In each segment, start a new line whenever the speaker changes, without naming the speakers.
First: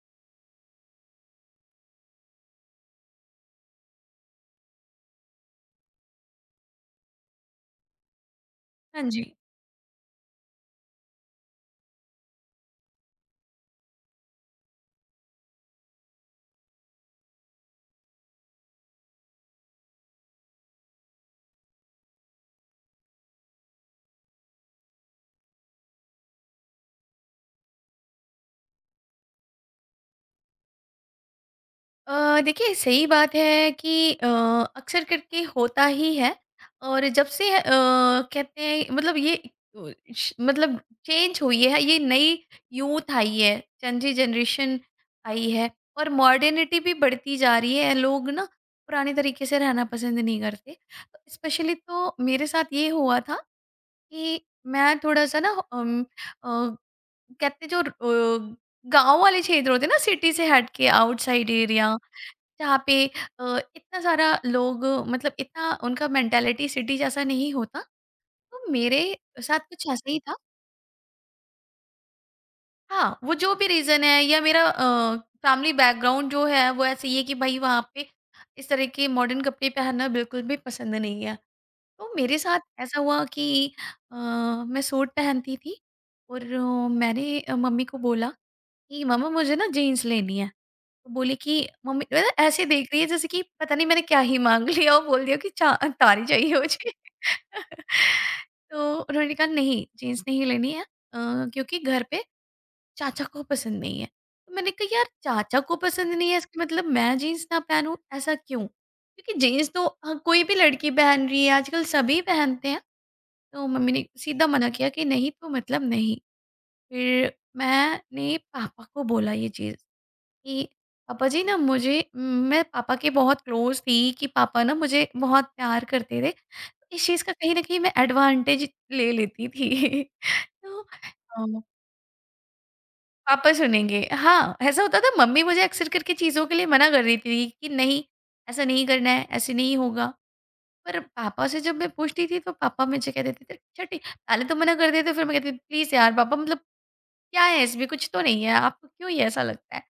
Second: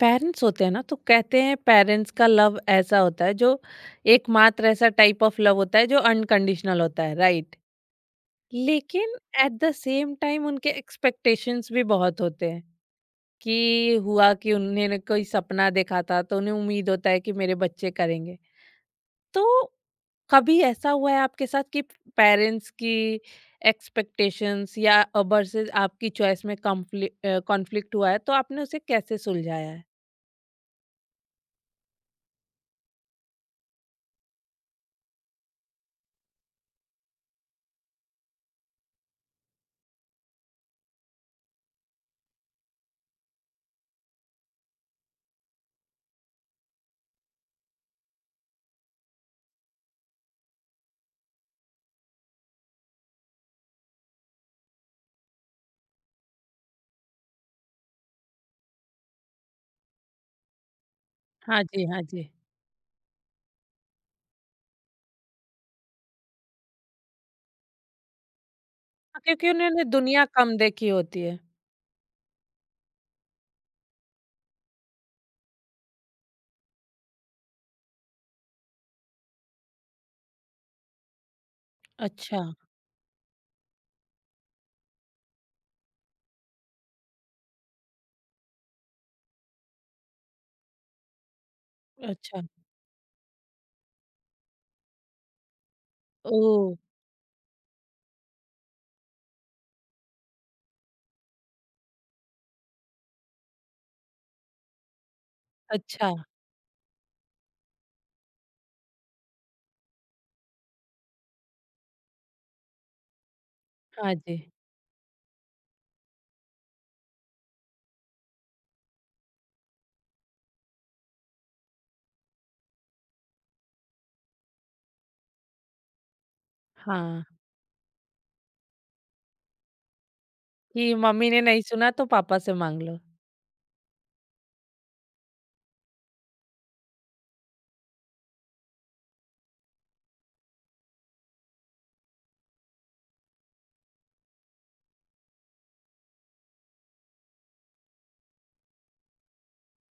Parents होते हैं ना, तो कहते हैं पेरेंट्स का लव ऐसा होता है जो एकमात्र ऐसा टाइप ऑफ लव होता है जो अनकंडीशनल होता है, राइट।
हाँ
लेकिन
जी।
एट द सेम टाइम उनके एक्सपेक्टेशंस भी बहुत होते हैं कि हुआ कि उन्होंने कोई सपना देखा था, तो उन्हें उम्मीद होता है कि मेरे बच्चे करेंगे। तो कभी ऐसा हुआ है आपके साथ कि पेरेंट्स की एक्सपेक्टेशंस या वर्सेस आपकी चॉइस में कॉन्फ्लिक्ट हुआ है, तो आपने उसे कैसे सुलझाया है?
देखिए सही बात है कि अक्सर करके होता ही है। और जब से कहते हैं मतलब ये मतलब चेंज हुई है, ये नई यूथ आई है, चंजी जनरेशन आई है। और मॉडर्निटी भी बढ़ती जा रही है, लोग ना पुराने तरीके से रहना पसंद नहीं करते। स्पेशली तो मेरे साथ ये हुआ था कि मैं थोड़ा सा ना अ, कहते जो गांव वाले क्षेत्र होते हैं ना, सिटी से हट के आउटसाइड
हाँ जी,
एरिया,
हाँ जी।
जहाँ पे इतना सारा लोग, मतलब इतना उनका मेंटालिटी सिटी जैसा नहीं होता। तो मेरे
हाँ, क्योंकि
साथ
उन्होंने
कुछ ऐसा ही
दुनिया
था।
कम देखी होती है।
हाँ, वो जो भी रीज़न है, या मेरा फैमिली बैकग्राउंड जो है वो ऐसे ही है कि भाई वहाँ पे इस तरह के मॉडर्न कपड़े पहनना बिल्कुल भी पसंद नहीं है। तो मेरे
अच्छा।
साथ ऐसा हुआ कि मैं सूट पहनती थी, और मैंने मम्मी को बोला कि मम्मा मुझे ना जीन्स लेनी है। बोली कि मम्मी, मतलब
अच्छा।
ऐसे देख रही है जैसे कि पता नहीं मैंने क्या ही माँग लिया, और बोल दिया कि चा तारी चाहिए
ओह!
मुझे। तो उन्होंने कहा नहीं, जीन्स नहीं लेनी है, क्योंकि घर पे चाचा को पसंद नहीं है। तो मैंने कहा यार चाचा को
अच्छा।
पसंद नहीं है, इसका मतलब मैं जीन्स ना पहनूँ, ऐसा क्यों? क्योंकि जीन्स तो कोई भी लड़की पहन रही है, आजकल सभी पहनते हैं। तो मम्मी ने
हाँ जी।
सीधा मना किया कि नहीं तो मतलब नहीं। फिर मैंने पापा को बोला ये चीज़। कि पापा जी ना मुझे, मैं पापा के बहुत क्लोज थी कि पापा ना मुझे बहुत प्यार करते थे। इस चीज़
हाँ,
का कहीं न कहीं मैं एडवांटेज ले लेती थी। तो
कि मम्मी ने नहीं सुना तो पापा से माँग लो।
पापा सुनेंगे, हाँ, ऐसा होता था। मम्मी मुझे अक्सर करके चीज़ों के लिए मना कर देती थी कि नहीं, ऐसा नहीं करना है, ऐसे नहीं होगा। पर पापा से जब मैं पूछती थी तो पापा मुझे कह देते थे अच्छा ठीक, पहले तो मना कर देते थे, फिर मैं कहती थी प्लीज़ यार पापा, मतलब क्या है इसमें, कुछ तो नहीं है, आपको क्यों ये ऐसा लगता है?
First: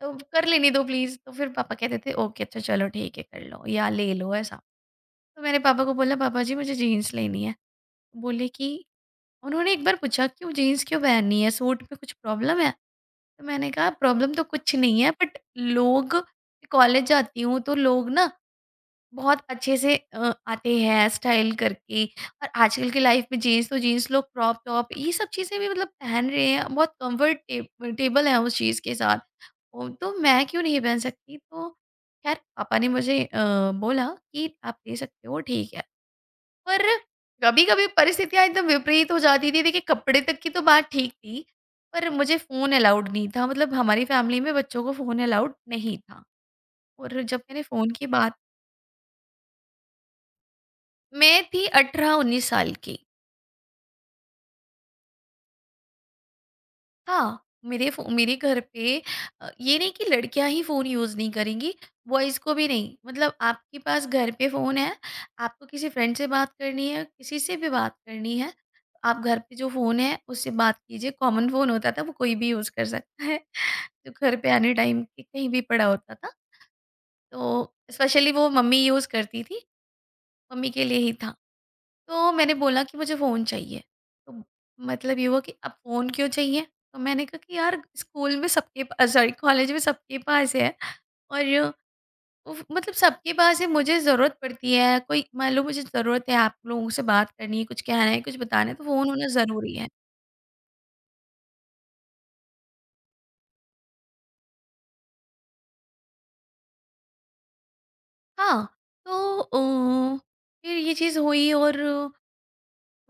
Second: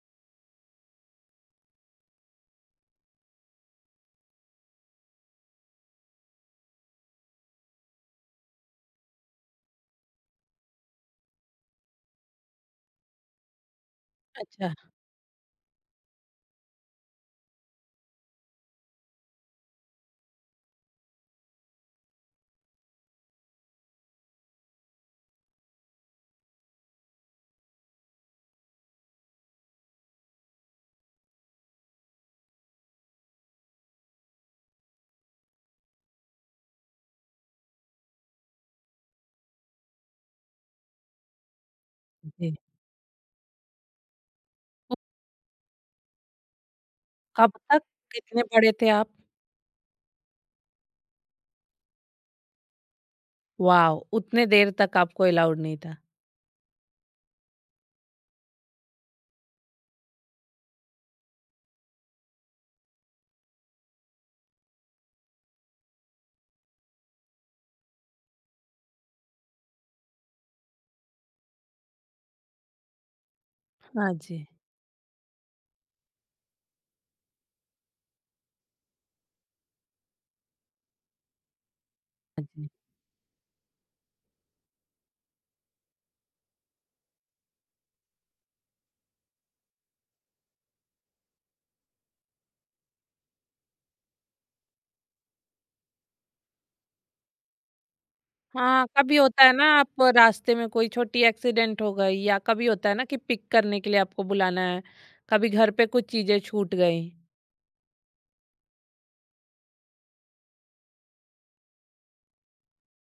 तो कर लेने दो प्लीज़। तो फिर पापा कहते थे ओके अच्छा चलो ठीक है कर लो या ले लो, ऐसा। तो मैंने पापा को बोला पापा जी मुझे जीन्स लेनी है। बोले कि, उन्होंने एक बार पूछा क्यों जीन्स क्यों पहननी है? सूट में कुछ प्रॉब्लम है? तो मैंने कहा प्रॉब्लम तो
अच्छा।
कुछ नहीं है बट लोग, कॉलेज जाती हूँ तो लोग ना बहुत अच्छे से आते हैं स्टाइल करके, और आजकल की लाइफ में जीन्स तो जीन्स, लोग क्रॉप टॉप ये सब चीज़ें भी मतलब पहन रहे हैं, बहुत कंफर्टेबल है उस चीज़ के साथ। ओ, तो मैं क्यों नहीं पहन सकती? तो खैर पापा ने मुझे बोला कि आप ले सकते हो, ठीक है। पर कभी कभी परिस्थितियां एकदम विपरीत हो जाती थी। देखिए कपड़े तक की तो बात ठीक थी, पर मुझे
जी।
फ़ोन अलाउड नहीं था, मतलब हमारी फैमिली में बच्चों को
तो
फ़ोन अलाउड नहीं था। और जब
कब
मैंने
तक,
फ़ोन की बात,
कितने बड़े थे आप?
मैं थी 18-19 साल की।
वॉव! उतने देर तक आपको अलाउड नहीं था।
हाँ, मेरे घर पे ये नहीं कि लड़कियाँ ही फ़ोन यूज़ नहीं करेंगी, बॉयज़ को भी नहीं। मतलब आपके पास घर पे फ़ोन है, आपको किसी फ्रेंड से बात करनी है, किसी से भी बात करनी है, आप घर पे जो फ़ोन है, उससे बात कीजिए। कॉमन फ़ोन होता था, वो कोई भी यूज़ कर सकता है, जो
हाँ
घर
जी,
पे आने टाइम पे कहीं भी पड़ा होता था। तो स्पेशली वो मम्मी यूज़ करती थी, मम्मी के लिए ही था। तो
हाँ
मैंने
जी।
बोला कि मुझे फ़ोन चाहिए। तो मतलब ये हुआ कि अब फ़ोन क्यों चाहिए? तो मैंने कहा कि यार स्कूल में सबके पा सॉरी कॉलेज में सबके पास है, और उफ मतलब सबके पास है, मुझे ज़रूरत पड़ती है, कोई मान लो मुझे ज़रूरत है, आप लोगों से बात करनी है, कुछ कहना है, कुछ बताना है तो
हाँ,
फ़ोन
कभी
होना
होता है ना
ज़रूरी है।
आप रास्ते में कोई छोटी एक्सीडेंट हो गई, या कभी होता है ना कि पिक करने के लिए आपको बुलाना है, कभी घर पे कुछ चीज़ें छूट गई।
हाँ, तो फिर ये चीज़ हुई और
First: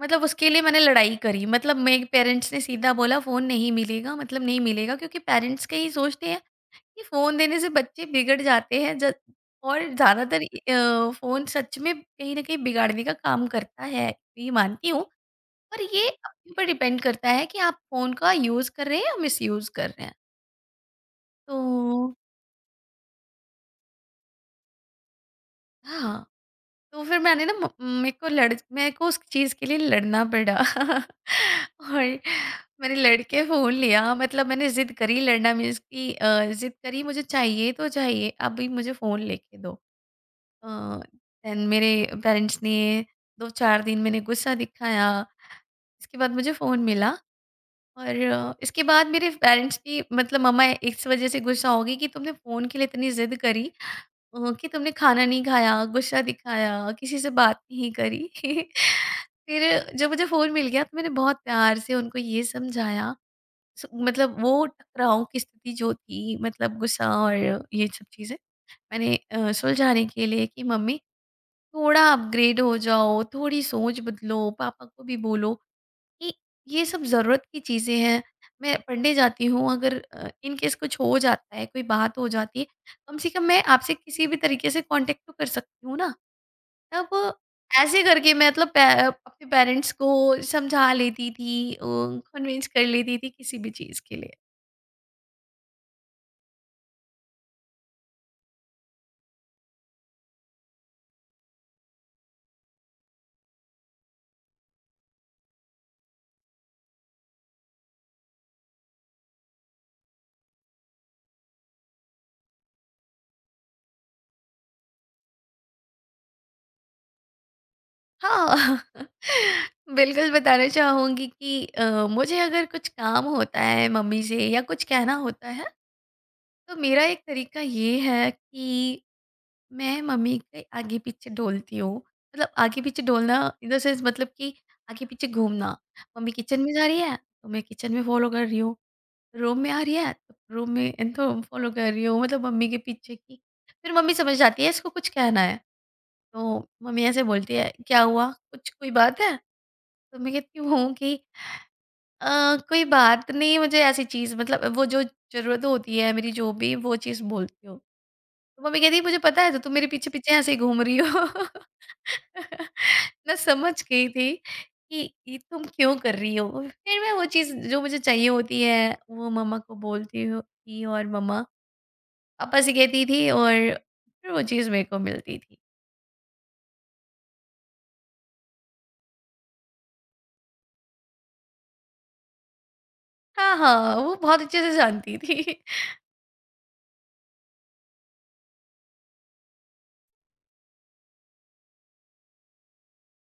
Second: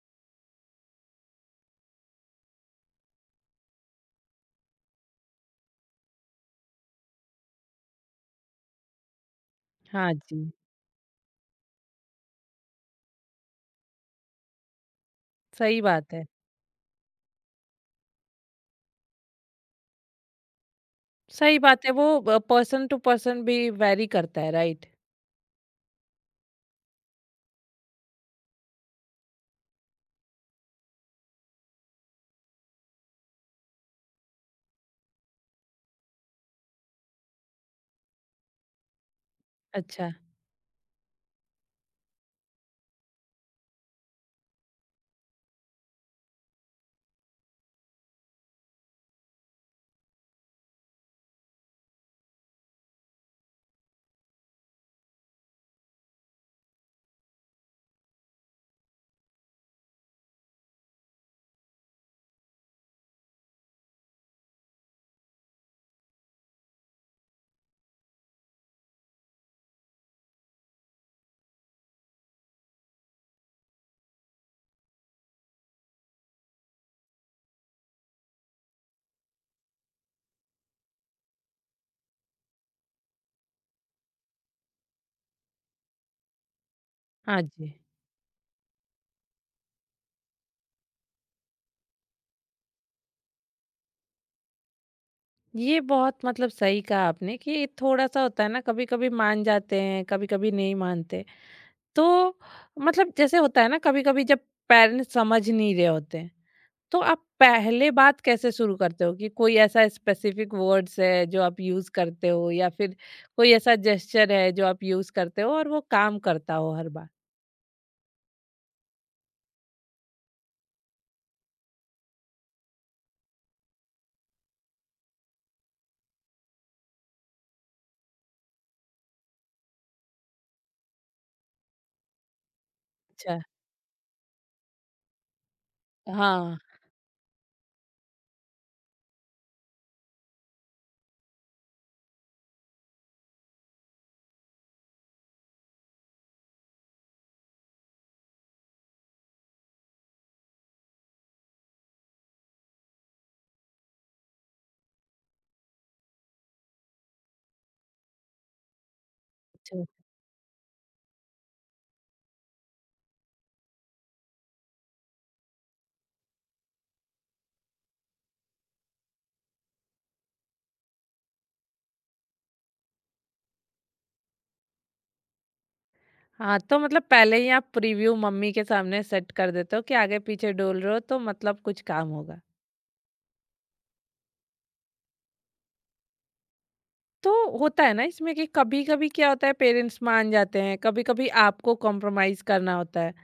मतलब उसके लिए मैंने लड़ाई करी। मतलब मेरे पेरेंट्स ने सीधा बोला फ़ोन नहीं मिलेगा, मतलब नहीं मिलेगा, क्योंकि पेरेंट्स का यही सोचते हैं ये फ़ोन देने से बच्चे बिगड़ जाते हैं। ज और
हाँ
ज़्यादातर
जी।
फ़ोन सच में कहीं न कहीं बिगाड़ने का काम करता है, ये मानती हूँ।
सही
पर ये
बात है।
आपके ऊपर डिपेंड करता है कि आप फ़ोन का यूज़ कर रहे हैं या मिसयूज़ कर रहे हैं। तो
सही बात है, वो पर्सन टू पर्सन भी वैरी करता है, राइट?
हाँ, तो फिर मैंने ना म मेरे को लड़ मेरे को उस चीज़ के लिए लड़ना पड़ा और मैंने लड़ के फ़ोन लिया। मतलब मैंने ज़िद करी, लड़ना मीन्स कि ज़िद करी, मुझे चाहिए तो चाहिए, अभी मुझे फ़ोन लेके दो।
अच्छा।
देन मेरे पेरेंट्स ने 2-4 दिन मैंने गुस्सा दिखाया। इसके बाद मुझे फ़ोन मिला, और इसके बाद मेरे पेरेंट्स की मतलब मम्मा इस वज़ह से गुस्सा हो गई कि तुमने फ़ोन के लिए इतनी ज़िद करी, कि तुमने खाना नहीं खाया, गुस्सा दिखाया, किसी से बात नहीं करी। फिर जब मुझे फ़ोन मिल गया तो मैंने बहुत प्यार से उनको ये समझाया। स मतलब वो टकराव की स्थिति जो थी, मतलब गुस्सा और ये सब चीज़ें, मैंने सुलझाने के लिए कि मम्मी थोड़ा अपग्रेड हो जाओ, थोड़ी सोच बदलो, पापा को भी बोलो कि ये सब ज़रूरत की चीज़ें हैं। मैं पढ़ने जाती हूँ, अगर इन केस कुछ हो जाता है, कोई बात हो जाती है, कम से कम मैं आपसे किसी भी तरीके से कॉन्टैक्ट तो कर सकती हूँ ना। तब
हाँ जी।
ऐसे करके मैं मतलब पै अपने पेरेंट्स को समझा लेती थी, कन्विंस कर लेती थी किसी भी चीज़ के लिए।
ये बहुत मतलब सही कहा आपने कि थोड़ा-सा होता है ना, कभी-कभी मान जाते हैं, कभी-कभी नहीं मानते। तो मतलब जैसे होता है ना, कभी-कभी जब पेरेंट्स समझ नहीं रहे होते हैं, तो आप पहले बात कैसे शुरू करते हो कि कोई ऐसा स्पेसिफिक वर्ड्स है जो आप यूज़ करते हो, या फिर कोई ऐसा जेस्चर है जो आप यूज़ करते हो और वो काम करता हो हर बार?
हाँ, बिल्कुल बताना चाहूँगी कि मुझे अगर कुछ काम होता है मम्मी से या कुछ कहना होता है, तो मेरा एक तरीका ये है कि मैं मम्मी के आगे पीछे डोलती हूँ। मतलब आगे पीछे डोलना
अच्छा।
इन द सेंस मतलब कि आगे पीछे घूमना। मम्मी
हाँ।
किचन में जा रही है, तो मैं किचन में फ़ॉलो कर रही हूँ। रूम में आ रही है, तो रूम में इनको फ़ॉलो कर रही हूँ। मतलब मम्मी के पीछे की, फिर मम्मी समझ जाती है इसको कुछ कहना है। तो मम्मी ऐसे बोलती है, "क्या हुआ? कुछ कोई बात है?" तो मैं कहती हूँ कि कोई बात नहीं, मुझे ऐसी चीज़, मतलब वो जो ज़रूरत होती है मेरी, जो भी वो चीज़ बोलती हूँ।" तो मम्मी कहती मुझे पता है तो तुम मेरे पीछे-पीछे ऐसे ही घूम रही हो। मैं समझ गई थी कि ये तुम क्यों कर रही हो? फिर मैं वो चीज़ जो मुझे चाहिए होती है वो मम्मा को बोलती हूँ थी और मम्मा पापा से कहती थी, और फिर वो चीज़ मेरे को मिलती थी।
हाँ, तो मतलब पहले ही आप प्रीव्यू मम्मी के सामने सेट कर देते हो कि आगे पीछे डोल रहे हो तो मतलब कुछ काम होगा।
हाँ, हाँ, वो बहुत अच्छे से जानती थी।
तो होता है ना इसमें कि कभी-कभी क्या होता है, पेरेंट्स मान जाते हैं, कभी-कभी आपको कॉम्प्रोमाइज़ करना होता है।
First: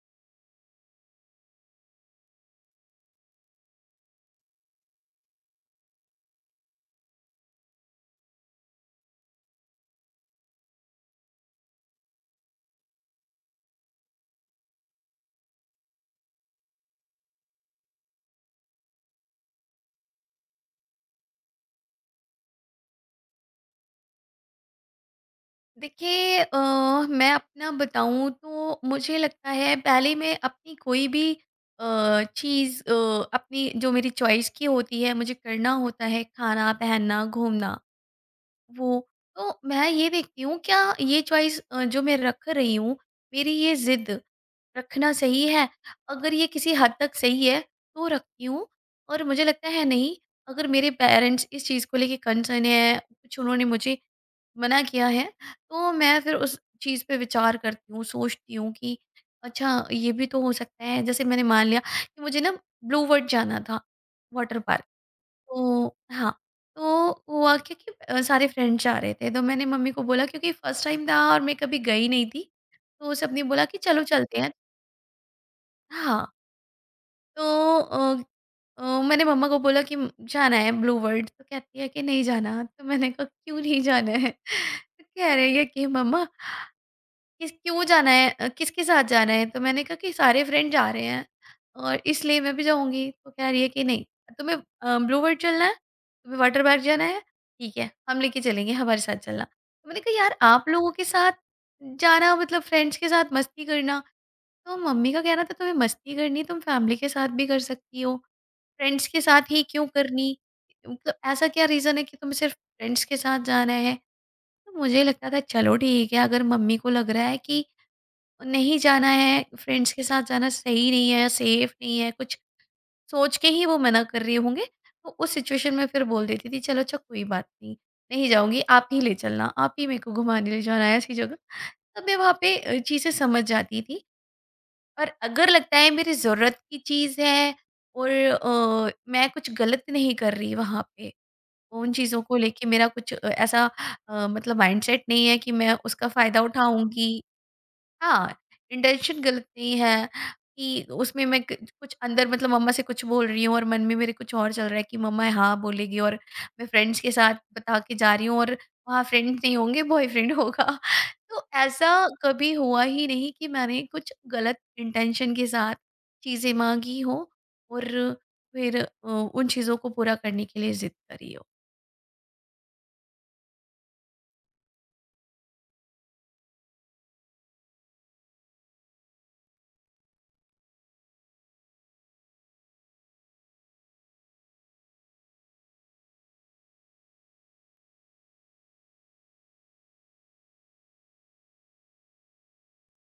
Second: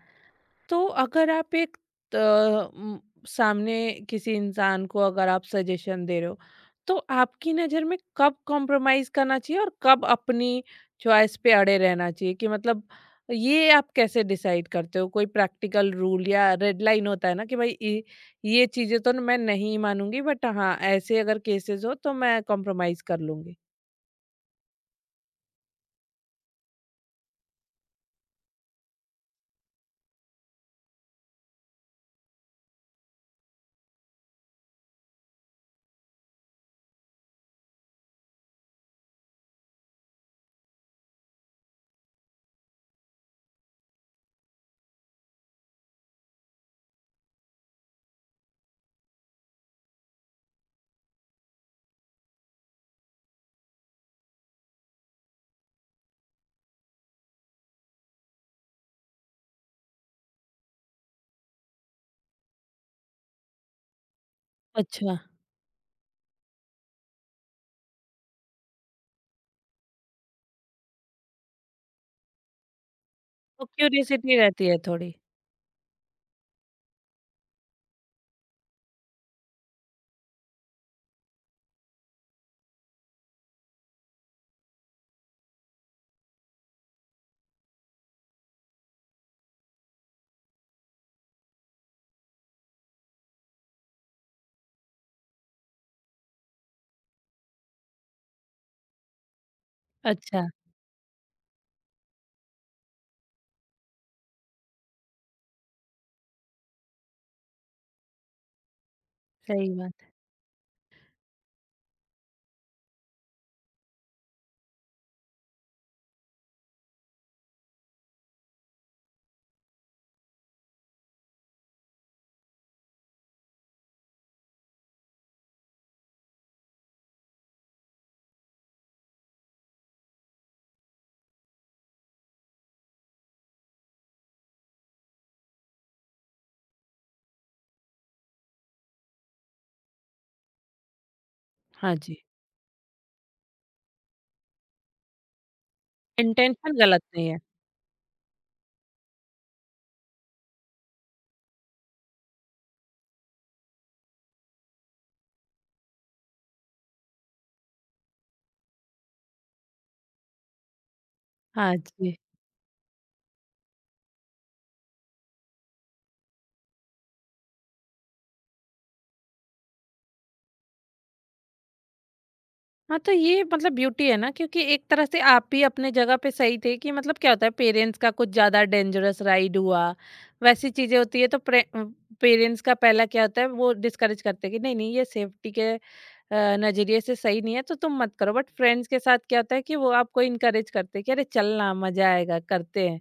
तो अगर आप एक अ, म, सामने किसी इंसान को अगर आप सजेशन दे रहे हो, तो आपकी नज़र में कब कॉम्प्रोमाइज़ करना चाहिए और कब अपनी चॉइस पे अड़े रहना चाहिए, कि मतलब ये आप कैसे डिसाइड करते हो? कोई प्रैक्टिकल रूल या रेड लाइन होता है ना कि भाई ये चीज़ें तो मैं नहीं मानूंगी, बट हाँ ऐसे अगर केसेस हो तो मैं कॉम्प्रोमाइज़ कर लूंगी।
देखिए मैं अपना बताऊँ तो मुझे लगता है पहले मैं अपनी कोई भी चीज़, अपनी जो मेरी चॉइस की होती है, मुझे करना होता है खाना, पहनना, घूमना। वो, तो मैं ये देखती हूँ क्या ये चॉइस जो मैं रख रही हूँ, मेरी ये जिद रखना सही है, अगर ये किसी हद तक सही है तो रखती हूँ। और मुझे लगता है नहीं, अगर मेरे पेरेंट्स इस चीज़ को लेके कंसर्न है, कुछ उन्होंने मुझे मना किया है, तो मैं फिर उस चीज़ पे विचार करती हूँ, सोचती हूँ कि अच्छा ये भी तो हो सकता है। जैसे मैंने मान लिया कि मुझे ना ब्लू वर्ड जाना था, वाटर पार्क।
अच्छा।
तो हाँ, तो हुआ क्या कि सारे फ्रेंड्स जा रहे थे, तो मैंने मम्मी को बोला क्योंकि फर्स्ट टाइम था और मैं कभी गई नहीं थी, तो सबने बोला
तो
कि चलो
क्यूरियसिटी
चलते हैं।
रहती है थोड़ी।
हाँ, तो अ अ, मैंने मम्मा को बोला कि जाना है ब्लू वर्ल्ड, तो कहती है कि नहीं जाना, तो मैंने कहा क्यों नहीं जाना है? तो कह रही है कि मम्मा किस क्यों जाना है किसके साथ जाना है, तो मैंने कहा कि सारे फ्रेंड जा रहे हैं, और इसलिए मैं भी जाऊँगी। तो कह रही है कि नहीं तुम्हें ब्लू वर्ल्ड चलना है, तुम्हें वाटर पार्क जाना है, ठीक है हम लेके चलेंगे हमारे साथ चलना। तो मैंने कहा यार
अच्छा।
आप लोगों के साथ जाना मतलब फ्रेंड्स के साथ मस्ती करना, तो मम्मी का कहना था तुम्हें मस्ती करनी तुम फैमिली के साथ भी कर सकती हो, फ्रेंड्स के साथ ही
सही
क्यों
बात है।
करनी? मतलब ऐसा क्या रीज़न है कि तुम्हें सिर्फ़ फ्रेंड्स के साथ जाना है? तो मुझे लगता था चलो ठीक है अगर मम्मी को लग रहा है कि नहीं जाना है, फ्रेंड्स के साथ जाना सही नहीं है, सेफ नहीं है, कुछ सोच के ही वो मना कर रहे होंगे, तो उस सिचुएशन में फिर बोल देती थी चलो अच्छा कोई बात नहीं, नहीं जाऊँगी आप ही ले चलना, आप ही मेरे को घुमाने ले जाना है ऐसी जगह। तब मैं वहाँ पे चीज़ें समझ जाती थी और अगर लगता है मेरी ज़रूरत की चीज़ है और मैं कुछ गलत नहीं कर रही वहाँ पे, तो उन
हाँ जी।
चीज़ों को लेके मेरा कुछ ऐसा मतलब माइंडसेट नहीं है कि मैं उसका फ़ायदा
इंटेंशन गलत
उठाऊँगी।
नहीं है।
हाँ, इंटेंशन गलत नहीं है कि उसमें मैं क कुछ अंदर मतलब मम्मा से कुछ बोल रही हूँ और मन में मेरे कुछ और चल रहा है कि मम्मा हाँ बोलेगी और मैं फ्रेंड्स के साथ बता के जा रही हूँ और वहाँ फ्रेंड्स नहीं होंगे बॉयफ्रेंड होगा। तो
हाँ
ऐसा
जी।
कभी हुआ ही नहीं कि मैंने कुछ गलत इंटेंशन के साथ चीज़ें माँगी हों और फिर उन चीज़ों को पूरा करने के लिए ज़िद करी हो।
हाँ, तो ये मतलब ब्यूटी है ना, क्योंकि एक तरह से आप भी अपने जगह पे सही थे कि मतलब क्या होता है, पेरेंट्स का कुछ ज़्यादा डेंजरस राइड हुआ, वैसी चीज़ें होती है तो पेरेंट्स का पहला क्या होता है, वो डिस्करेज करते हैं कि नहीं-नहीं, ये सेफ्टी के नज़रिए से सही नहीं है तो तुम मत करो। बट फ्रेंड्स के साथ क्या होता है कि वो आपको इनकरेज करते हैं कि अरे चल ना, मज़ा आएगा, करते हैं।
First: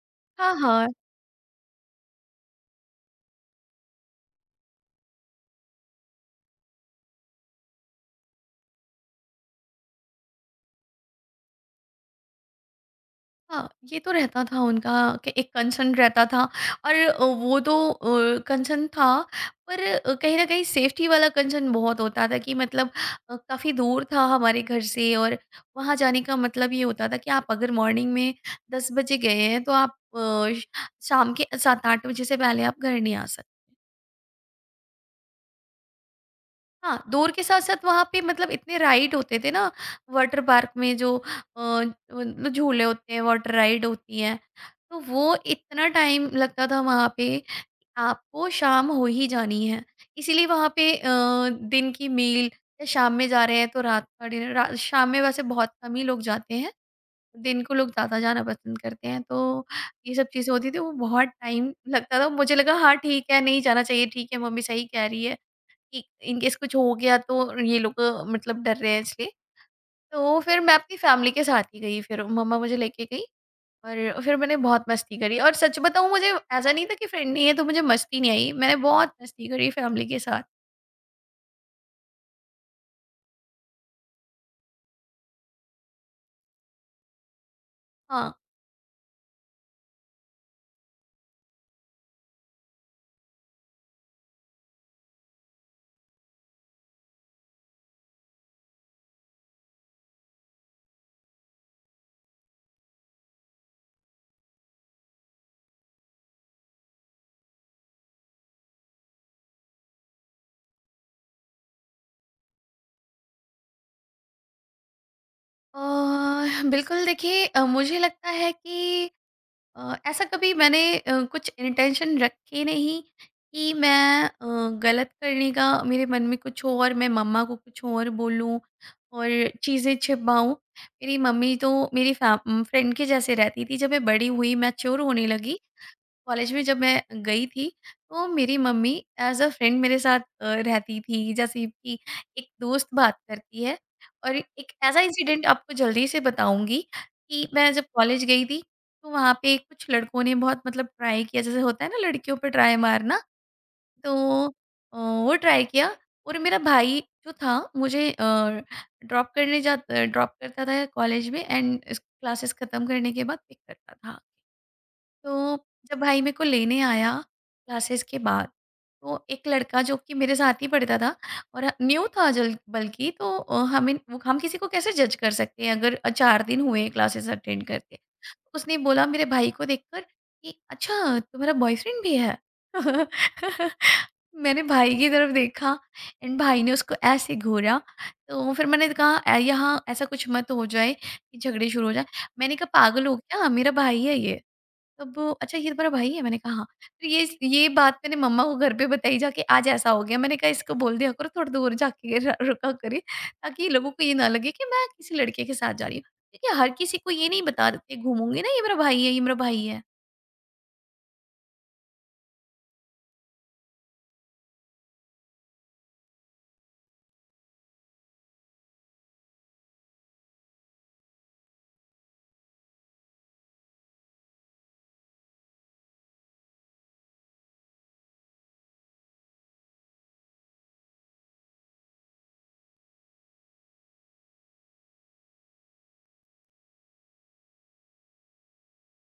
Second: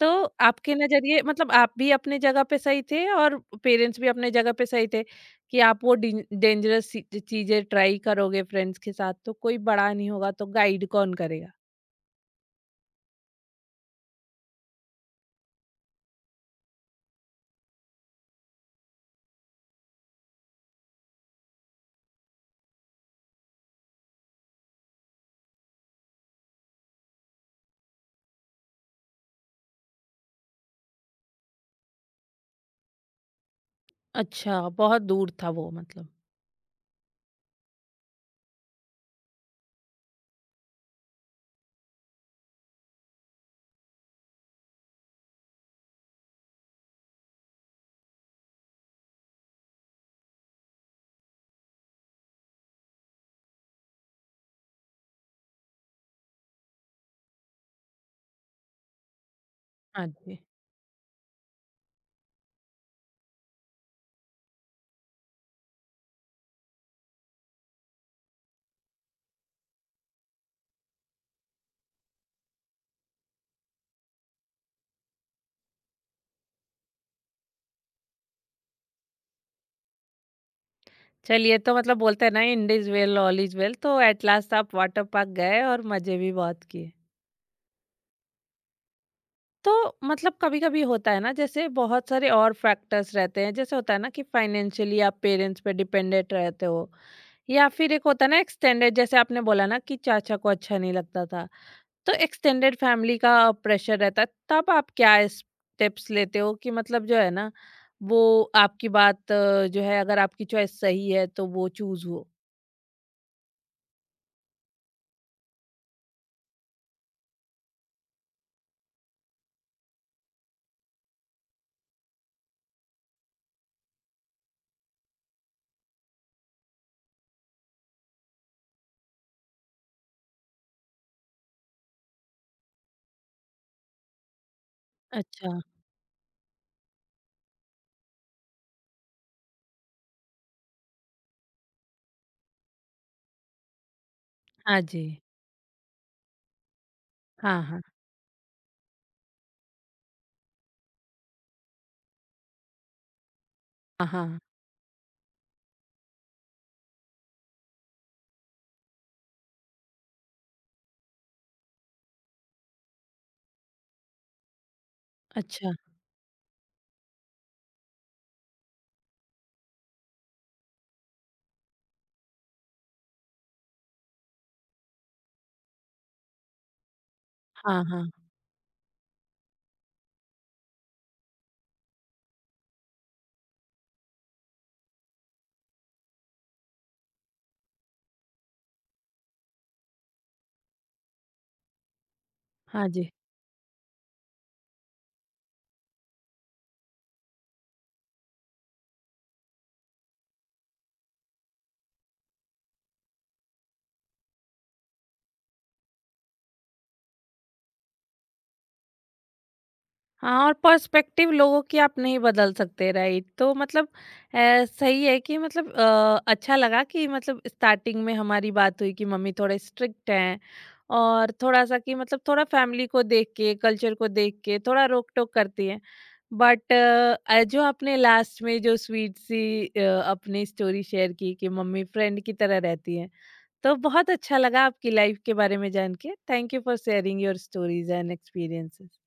तो
हाँ,
आपके
हाँ।
नज़रिए मतलब आप भी अपनी जगह पे सही थे और पेरेंट्स भी अपनी जगह पे सही थे कि आप वो डिन डेंजरस सी चीज़ें ट्राई करोगे फ्रेंड्स के साथ तो कोई बड़ा नहीं होगा तो गाइड कौन करेगा?
हाँ, ये तो रहता था उनका कि एक कंसर्न रहता था और वो तो कंसर्न था पर कहीं न कहीं सेफ्टी वाला कंसर्न बहुत होता था कि मतलब काफ़ी दूर था हमारे घर से और वहाँ जाने का मतलब ये होता था कि आप अगर मॉर्निंग में 10 बजे गए हैं तो आप अ, श शाम के 7-8 बजे से पहले आप घर नहीं आ।
अच्छा, बहुत दूर था वो मतलब।
हाँ, दौड़ के साथ-साथ वहाँ पे मतलब इतने राइड होते थे ना वाटर पार्क में जो मतलब झूले होते हैं, वाटर राइड होती हैं, तो वो इतना टाइम लगता था वहाँ पे, कि आपको शाम हो ही जानी है। इसीलिए वहाँ पे दिन की मील या शाम में जा रहे हैं तो रात का डिनर रा शाम में वैसे बहुत कम ही लोग जाते हैं, दिन को लोग ज़्यादा जाना पसंद करते हैं, तो
हाँ
ये सब
जी।
चीज़ें होती थी, वो बहुत टाइम लगता था। मुझे लगा हाँ, ठीक है, नहीं जाना चाहिए, ठीक है, मम्मी सही कह रही है। कि इनकेस कुछ हो गया तो ये लोग मतलब डर रहे हैं इसलिए। तो फिर मैं अपनी फैमिली के साथ ही गई फिर मम्मा मुझे लेके गई और फिर मैंने बहुत मस्ती करी और सच बताऊँ मुझे ऐसा नहीं था कि फ्रेंड नहीं है तो मुझे मस्ती नहीं आई। मैंने बहुत मस्ती करी फैमिली के साथ।
चलिए, तो मतलब बोलते हैं ना, end is well all is well, तो एट लास्ट आप वाटर पार्क गए और मज़े भी बहुत किए।
हाँ।
तो मतलब कभी कभी होता है ना, जैसे बहुत सारे और फैक्टर्स रहते हैं, जैसे होता है ना कि फाइनेंशियली आप पेरेंट्स पे डिपेंडेंट रहते हो, या फिर एक होता है ना एक्सटेंडेड, जैसे आपने बोला ना कि चाचा को अच्छा नहीं लगता था, तो एक्सटेंडेड फैमिली का प्रेशर रहता है, तब आप क्या स्टेप्स लेते हो कि मतलब जो है ना वो आपकी बात जो है, अगर आपकी चॉइस सही है तो वो चूज हो।
अ, बिल्कुल देखिए, मुझे लगता है कि ऐसा कभी मैंने कुछ इंटेंशन रखे नहीं कि मैं गलत करने का मेरे मन में कुछ और मैं मम्मा को कुछ और बोलूं और चीज़ें छिपाऊं। मेरी मम्मी तो मेरी फ्रेंड के जैसे रहती थी जब मैं बड़ी हुई मैच्योर होने
अच्छा।
लगी। कॉलेज में जब मैं गई थी तो मेरी मम्मी एज अ फ्रेंड मेरे साथ रहती थी जैसे कि एक दोस्त बात करती है और एक
हाँ
ऐसा
जी।
इंसिडेंट आपको जल्दी से बताऊंगी कि
हाँ,
मैं
हाँ,
जब कॉलेज गई थी तो वहाँ पे कुछ लड़कों ने बहुत मतलब ट्राई किया जैसे होता है ना लड़कियों पे ट्राई मारना।
हाँ,
तो
हाँ।
वो ट्राई किया और मेरा भाई जो था मुझे ड्रॉप करने जा ड्रॉप करता था कॉलेज में एंड क्लासेस ख़त्म करने के बाद पिक करता था। तो
अच्छा।
जब भाई मेरे को लेने आया क्लासेस के बाद, तो एक लड़का जो कि मेरे साथ ही पढ़ता था और न्यू था जल बल्कि, तो हमें वो हम किसी को कैसे जज कर सकते हैं अगर 4 दिन हुए क्लासेस अटेंड
हाँ,
करके।
हाँ।
तो उसने बोला मेरे भाई को देखकर कि अच्छा, तुम्हारा बॉयफ्रेंड भी है? मैंने भाई की तरफ देखा एंड भाई ने उसको ऐसे घूरा, तो फिर मैंने कहा यहाँ ऐसा कुछ मत हो जाए कि झगड़े शुरू हो जाएँ। मैंने कहा
हाँ
पागल
जी।
हो क्या? मेरा भाई है ये। तब वो, अच्छा ये तुम्हारा भाई है? मैंने कहा हाँ। फिर ये बात मैंने मम्मा को घर पे बताई जाके आज ऐसा हो गया। मैंने कहा इसको बोल दिया करो थोड़ा दूर जाके र रुका करे ताकि लोगों को ये ना लगे कि मैं किसी लड़के के साथ जा रही हूँ। क्योंकि हर किसी को ये नहीं बता देते घूमूंगी ना ये मेरा भाई है, ये मेरा भाई है।
हाँ, और पर्सपेक्टिव लोगों की आप नहीं बदल सकते, राइट? तो मतलब सही है कि मतलब अच्छा लगा कि मतलब स्टार्टिंग में हमारी बात हुई कि मम्मी थोड़े स्ट्रिक्ट हैं, और थोड़ा सा कि मतलब थोड़ा फैमिली को देख के, कल्चर को देख के थोड़ा रोक टोक करती हैं, बट जो आपने लास्ट में जो स्वीट सी अपनी स्टोरी शेयर की कि मम्मी फ्रेंड की तरह रहती हैं, तो बहुत अच्छा लगा आपकी लाइफ के बारे में जान के। Thank you for sharing your stories and experiences.